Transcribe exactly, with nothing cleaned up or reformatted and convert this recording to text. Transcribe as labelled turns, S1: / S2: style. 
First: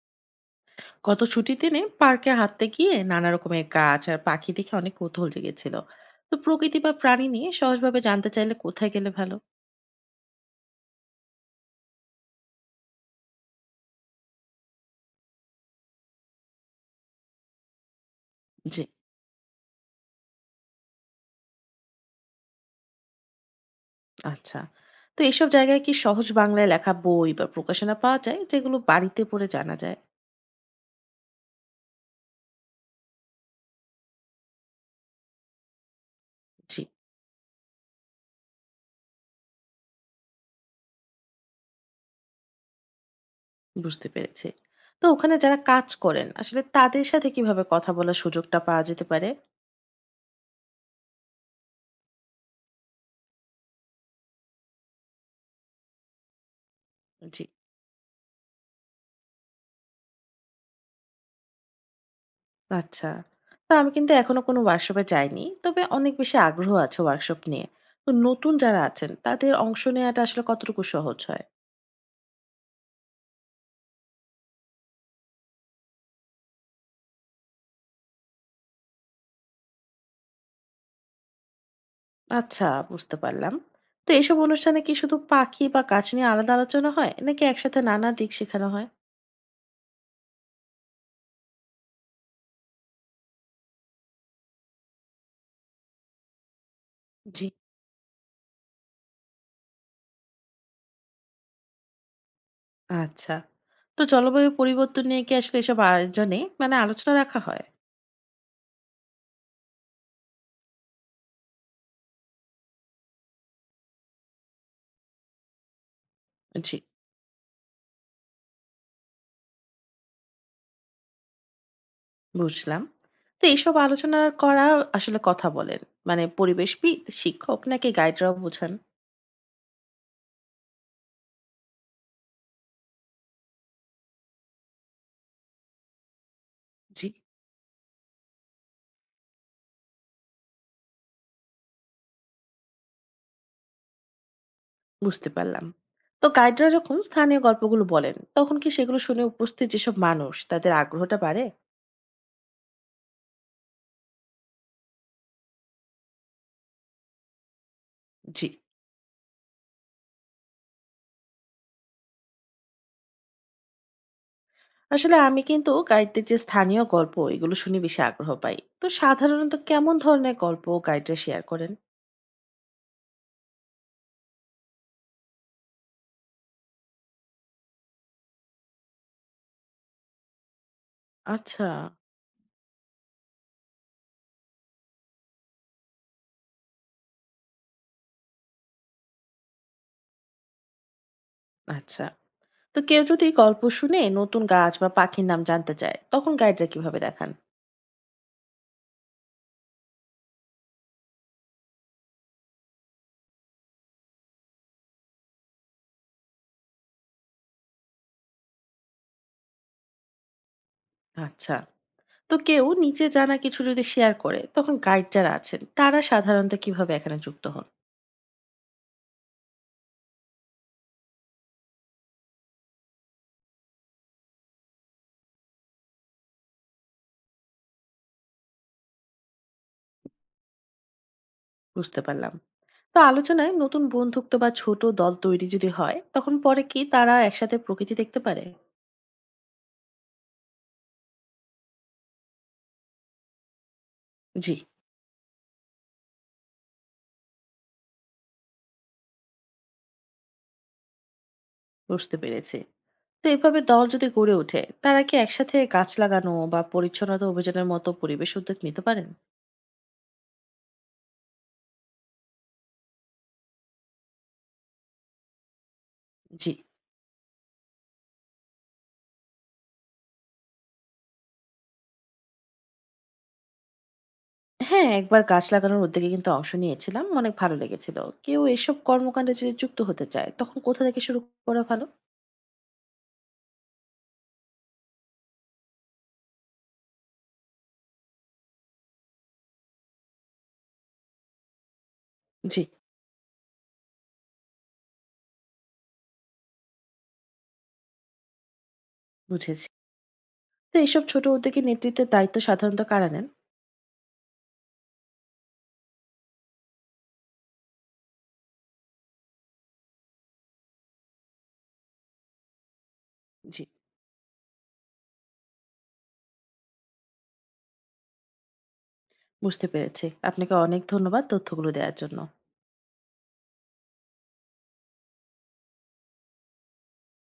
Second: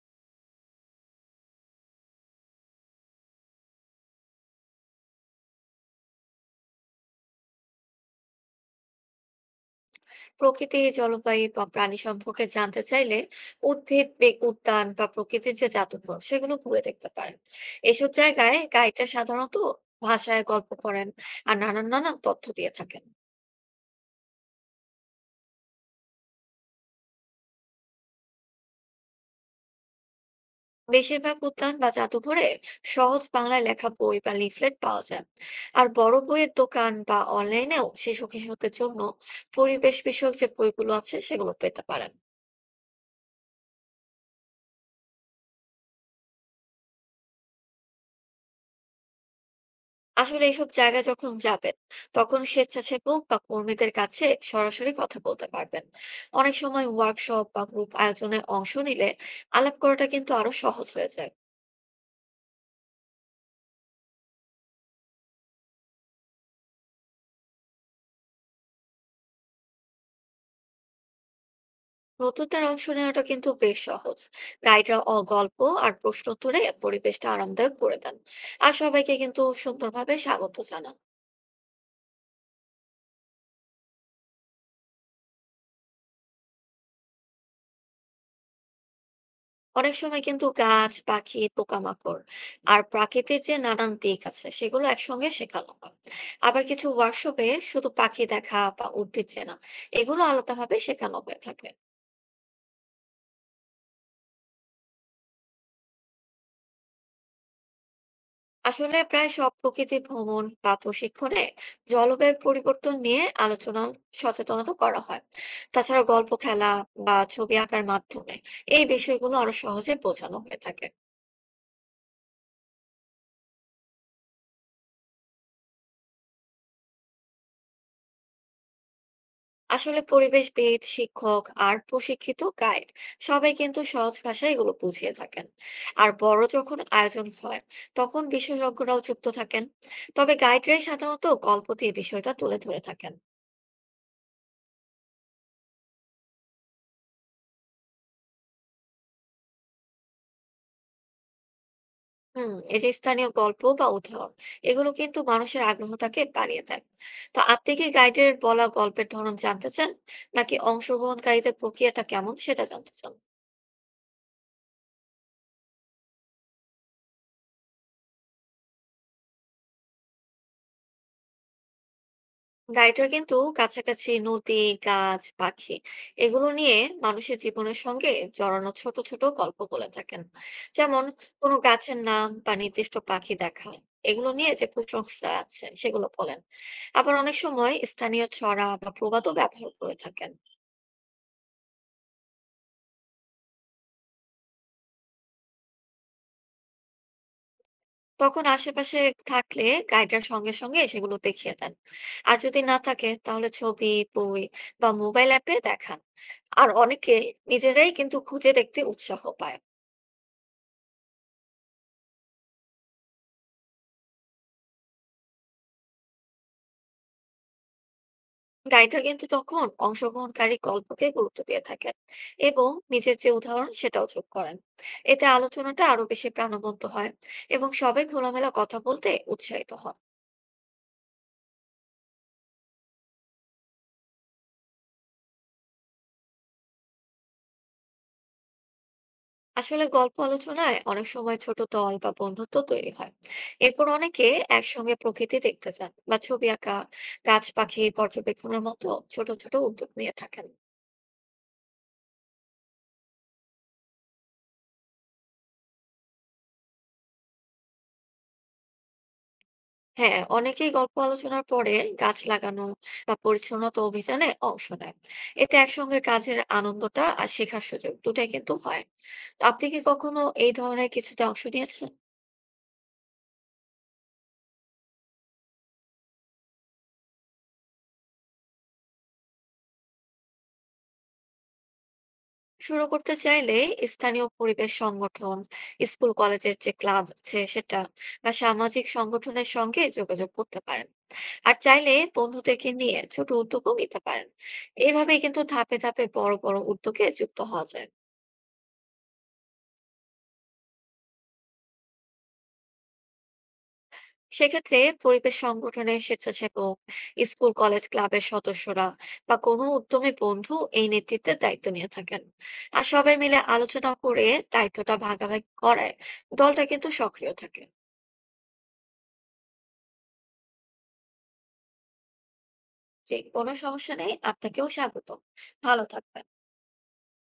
S1: গত ছুটির দিনে পার্কে হাঁটতে গিয়ে নানা রকমের গাছ আর পাখি দেখে অনেক কৌতূহল জেগেছিল। তো প্রকৃতি বা প্রাণী নিয়ে সহজভাবে জানতে চাইলে কোথায় গেলে ভালো?
S2: প্রকৃতি, জলবায়ু বা প্রাণী সম্পর্কে জানতে চাইলে উদ্ভিদ বি- উদ্যান বা প্রকৃতির যে জাদুঘর সেগুলো ঘুরে দেখতে পারেন। এসব জায়গায়
S1: জি।
S2: গাইডরা সাধারণত ভাষায় গল্প করেন আর নানান নানান তথ্য দিয়ে থাকেন।
S1: আচ্ছা। তো এসব জায়গায় কি সহজ বাংলায় লেখা বই বা প্রকাশনা পাওয়া যায়, যেগুলো বাড়িতে পড়ে জানা যায়?
S2: বেশিরভাগ উদ্যান বা জাদুঘরে সহজ বাংলায় লেখা বই বা লিফলেট পাওয়া যায়। আর বড় বইয়ের
S1: জি।
S2: দোকান বা অনলাইনেও শিশু কিশোরদের জন্য পরিবেশ বিষয়ক যে বইগুলো আছে সেগুলো পেতে পারেন।
S1: বুঝতে পেরেছি। তো ওখানে যারা কাজ করেন আসলে তাদের সাথে কিভাবে কথা বলার সুযোগটা পাওয়া যেতে পারে?
S2: আসলে এইসব জায়গায় যখন যাবেন, তখন স্বেচ্ছাসেবক বা কর্মীদের কাছে সরাসরি কথা বলতে পারবেন। অনেক সময়
S1: জি।
S2: ওয়ার্কশপ বা গ্রুপ আয়োজনে অংশ নিলে আলাপ করাটা কিন্তু আরো সহজ হয়ে যায়।
S1: আচ্ছা। তো আমি কিন্তু এখনো কোনো ওয়ার্কশপে যাইনি। তবে অনেক বেশি আগ্রহ আছে ওয়ার্কশপ নিয়ে। তো নতুন যারা আছেন তাদের অংশ নেয়াটা আসলে কতটুকু সহজ হয়?
S2: নতুনদের অংশ নেওয়াটা কিন্তু বেশ সহজ। গাইডরা অ গল্প আর প্রশ্ন উত্তরে পরিবেশটা আরামদায়ক করে দেন, আর সবাইকে কিন্তু সুন্দরভাবে স্বাগত জানান।
S1: আচ্ছা, বুঝতে পারলাম। তো এইসব অনুষ্ঠানে কি শুধু পাখি বা গাছ নিয়ে আলাদা আলোচনা হয়? নাকি একসাথে নানা দিক শেখানো হয়?
S2: অনেক সময় কিন্তু গাছ, পাখি, পোকামাকড় আর প্রাকৃতিক যে নানান দিক আছে সেগুলো একসঙ্গে শেখানো হয়। আবার কিছু
S1: জি।
S2: ওয়ার্কশপে শুধু পাখি দেখা বা উদ্ভিদ চেনা এগুলো আলাদাভাবে শেখানো হয়ে থাকে।
S1: আচ্ছা। তো জলবায়ু পরিবর্তন নিয়ে কি আসলে এসব আয়োজনে মানে আলোচনা রাখা হয়?
S2: আসলে প্রায় সব প্রকৃতি ভ্রমণ বা প্রশিক্ষণে জলবায়ু পরিবর্তন নিয়ে আলোচনা, সচেতনতা করা হয়। তাছাড়া গল্প, খেলা
S1: জি।
S2: বা ছবি আঁকার মাধ্যমে এই বিষয়গুলো আরো সহজে বোঝানো হয়ে থাকে।
S1: বুঝলাম। তো এইসব আলোচনা করা আসলে কথা বলেন? মানে পরিবেশবিদ, শিক্ষক নাকি গাইডরাও বোঝান?
S2: আসলে পরিবেশবিদ, শিক্ষক আর প্রশিক্ষিত গাইড সবাই কিন্তু সহজ ভাষায় এগুলো বুঝিয়ে থাকেন। আর বড় যখন
S1: জি।
S2: আয়োজন হয়, তখন বিশেষজ্ঞরাও যুক্ত থাকেন। তবে গাইডরাই সাধারণত গল্প দিয়ে বিষয়টা তুলে ধরে থাকেন।
S1: বুঝতে পারলাম। তো গাইডরা যখন স্থানীয় গল্পগুলো বলেন, তখন কি সেগুলো শুনে উপস্থিত যেসব মানুষ তাদের আগ্রহটা বাড়ে?
S2: হুম, এই যে স্থানীয় গল্প বা উদাহরণ, এগুলো কিন্তু মানুষের আগ্রহটাকে বাড়িয়ে দেয়। তো আপনি কি গাইডের
S1: জি।
S2: বলা গল্পের ধরন জানতে চান, নাকি অংশগ্রহণকারীদের প্রক্রিয়াটা কেমন সেটা জানতে চান?
S1: আসলে আমি কিন্তু গাইডদের যে স্থানীয় গল্প এগুলো শুনে বেশি আগ্রহ পাই। তো সাধারণত কেমন ধরনের গল্প গাইডরা শেয়ার করেন?
S2: গাইডরা কিন্তু কাছাকাছি নদী, গাছ, পাখি এগুলো নিয়ে মানুষের জীবনের সঙ্গে জড়ানো ছোট ছোট গল্প বলে থাকেন। যেমন কোনো
S1: আচ্ছা,
S2: গাছের নাম বা নির্দিষ্ট পাখি দেখা, এগুলো নিয়ে যে কুসংস্কার আছে সেগুলো বলেন। আবার অনেক সময় স্থানীয় ছড়া বা প্রবাদও ব্যবহার করে থাকেন।
S1: আচ্ছা। তো কেউ যদি গল্প শুনে নতুন গাছ বা পাখির নাম জানতে চায়, তখন গাইডরা কিভাবে দেখান?
S2: তখন আশেপাশে থাকলে গাইডের সঙ্গে সঙ্গে সেগুলো দেখিয়ে দেন। আর যদি না থাকে তাহলে ছবি, বই বা মোবাইল অ্যাপে দেখান। আর অনেকে নিজেরাই কিন্তু খুঁজে দেখতে উৎসাহ পায়।
S1: আচ্ছা। তো কেউ নিচে জানা কিছু যদি শেয়ার করে, তখন গাইড যারা আছেন তারা সাধারণত কিভাবে এখানে যুক্ত হন?
S2: গাইডরা কিন্তু তখন অংশগ্রহণকারী গল্পকে গুরুত্ব দিয়ে থাকেন এবং নিজের যে উদাহরণ সেটাও যোগ করেন। এতে আলোচনাটা আরো বেশি প্রাণবন্ত হয় এবং সবাই খোলামেলা কথা বলতে উৎসাহিত হন।
S1: বুঝতে পারলাম। তো আলোচনায় নতুন বন্ধুত্ব বা ছোট দল তৈরি যদি হয়, তখন পরে কি তারা একসাথে প্রকৃতি দেখতে পারে?
S2: আসলে গল্প আলোচনায় অনেক সময় ছোট দল বা বন্ধুত্ব তৈরি হয়। এরপর অনেকে
S1: জি।
S2: একসঙ্গে প্রকৃতি দেখতে যান বা ছবি আঁকা, গাছ পাখি পর্যবেক্ষণের মতো ছোট ছোট উদ্যোগ নিয়ে থাকেন।
S1: বুঝতে পেরেছি। তো এভাবে দল যদি গড়ে ওঠে, তারা কি একসাথে গাছ লাগানো বা পরিচ্ছন্নতা অভিযানের মতো পরিবেশ উদ্যোগ নিতে পারেন?
S2: হ্যাঁ, অনেকেই গল্প আলোচনার পরে গাছ লাগানো বা পরিচ্ছন্নতা অভিযানে অংশ নেয়। এতে একসঙ্গে কাজের
S1: জি।
S2: আনন্দটা আর শেখার সুযোগ দুটাই কিন্তু হয়। তো আপনি কি কখনো এই ধরনের কিছুতে অংশ নিয়েছেন?
S1: হ্যাঁ, একবার গাছ লাগানোর উদ্যোগে কিন্তু অংশ নিয়েছিলাম, অনেক ভালো লেগেছিল। কেউ এসব কর্মকাণ্ডে যদি যুক্ত হতে চায়, তখন কোথা থেকে শুরু করা ভালো?
S2: শুরু করতে চাইলে স্থানীয় পরিবেশ সংগঠন, স্কুল কলেজের যে ক্লাব আছে সেটা বা সামাজিক সংগঠনের সঙ্গে যোগাযোগ করতে পারেন। আর চাইলে
S1: জি।
S2: বন্ধুদেরকে নিয়ে ছোট উদ্যোগও নিতে পারেন। এইভাবেই কিন্তু ধাপে ধাপে বড় বড় উদ্যোগে যুক্ত হওয়া যায়।
S1: বুঝেছি। তো এসব ছোট উদ্যোগে নেতৃত্বের দায়িত্ব সাধারণত কারা নেন?
S2: সেক্ষেত্রে পরিবেশ সংগঠনের স্বেচ্ছাসেবক, স্কুল কলেজ ক্লাবের সদস্যরা বা কোনো উদ্যমী বন্ধু এই নেতৃত্বের দায়িত্ব নিয়ে থাকেন। আর সবাই মিলে
S1: জি।
S2: আলোচনা করে দায়িত্বটা ভাগাভাগি করায় দলটা কিন্তু সক্রিয় থাকে।
S1: বুঝতে পেরেছি, আপনাকে অনেক ধন্যবাদ তথ্যগুলো দেওয়ার জন্য।
S2: যে কোনো সমস্যা নেই, আপনাকেও স্বাগত। ভালো থাকবেন।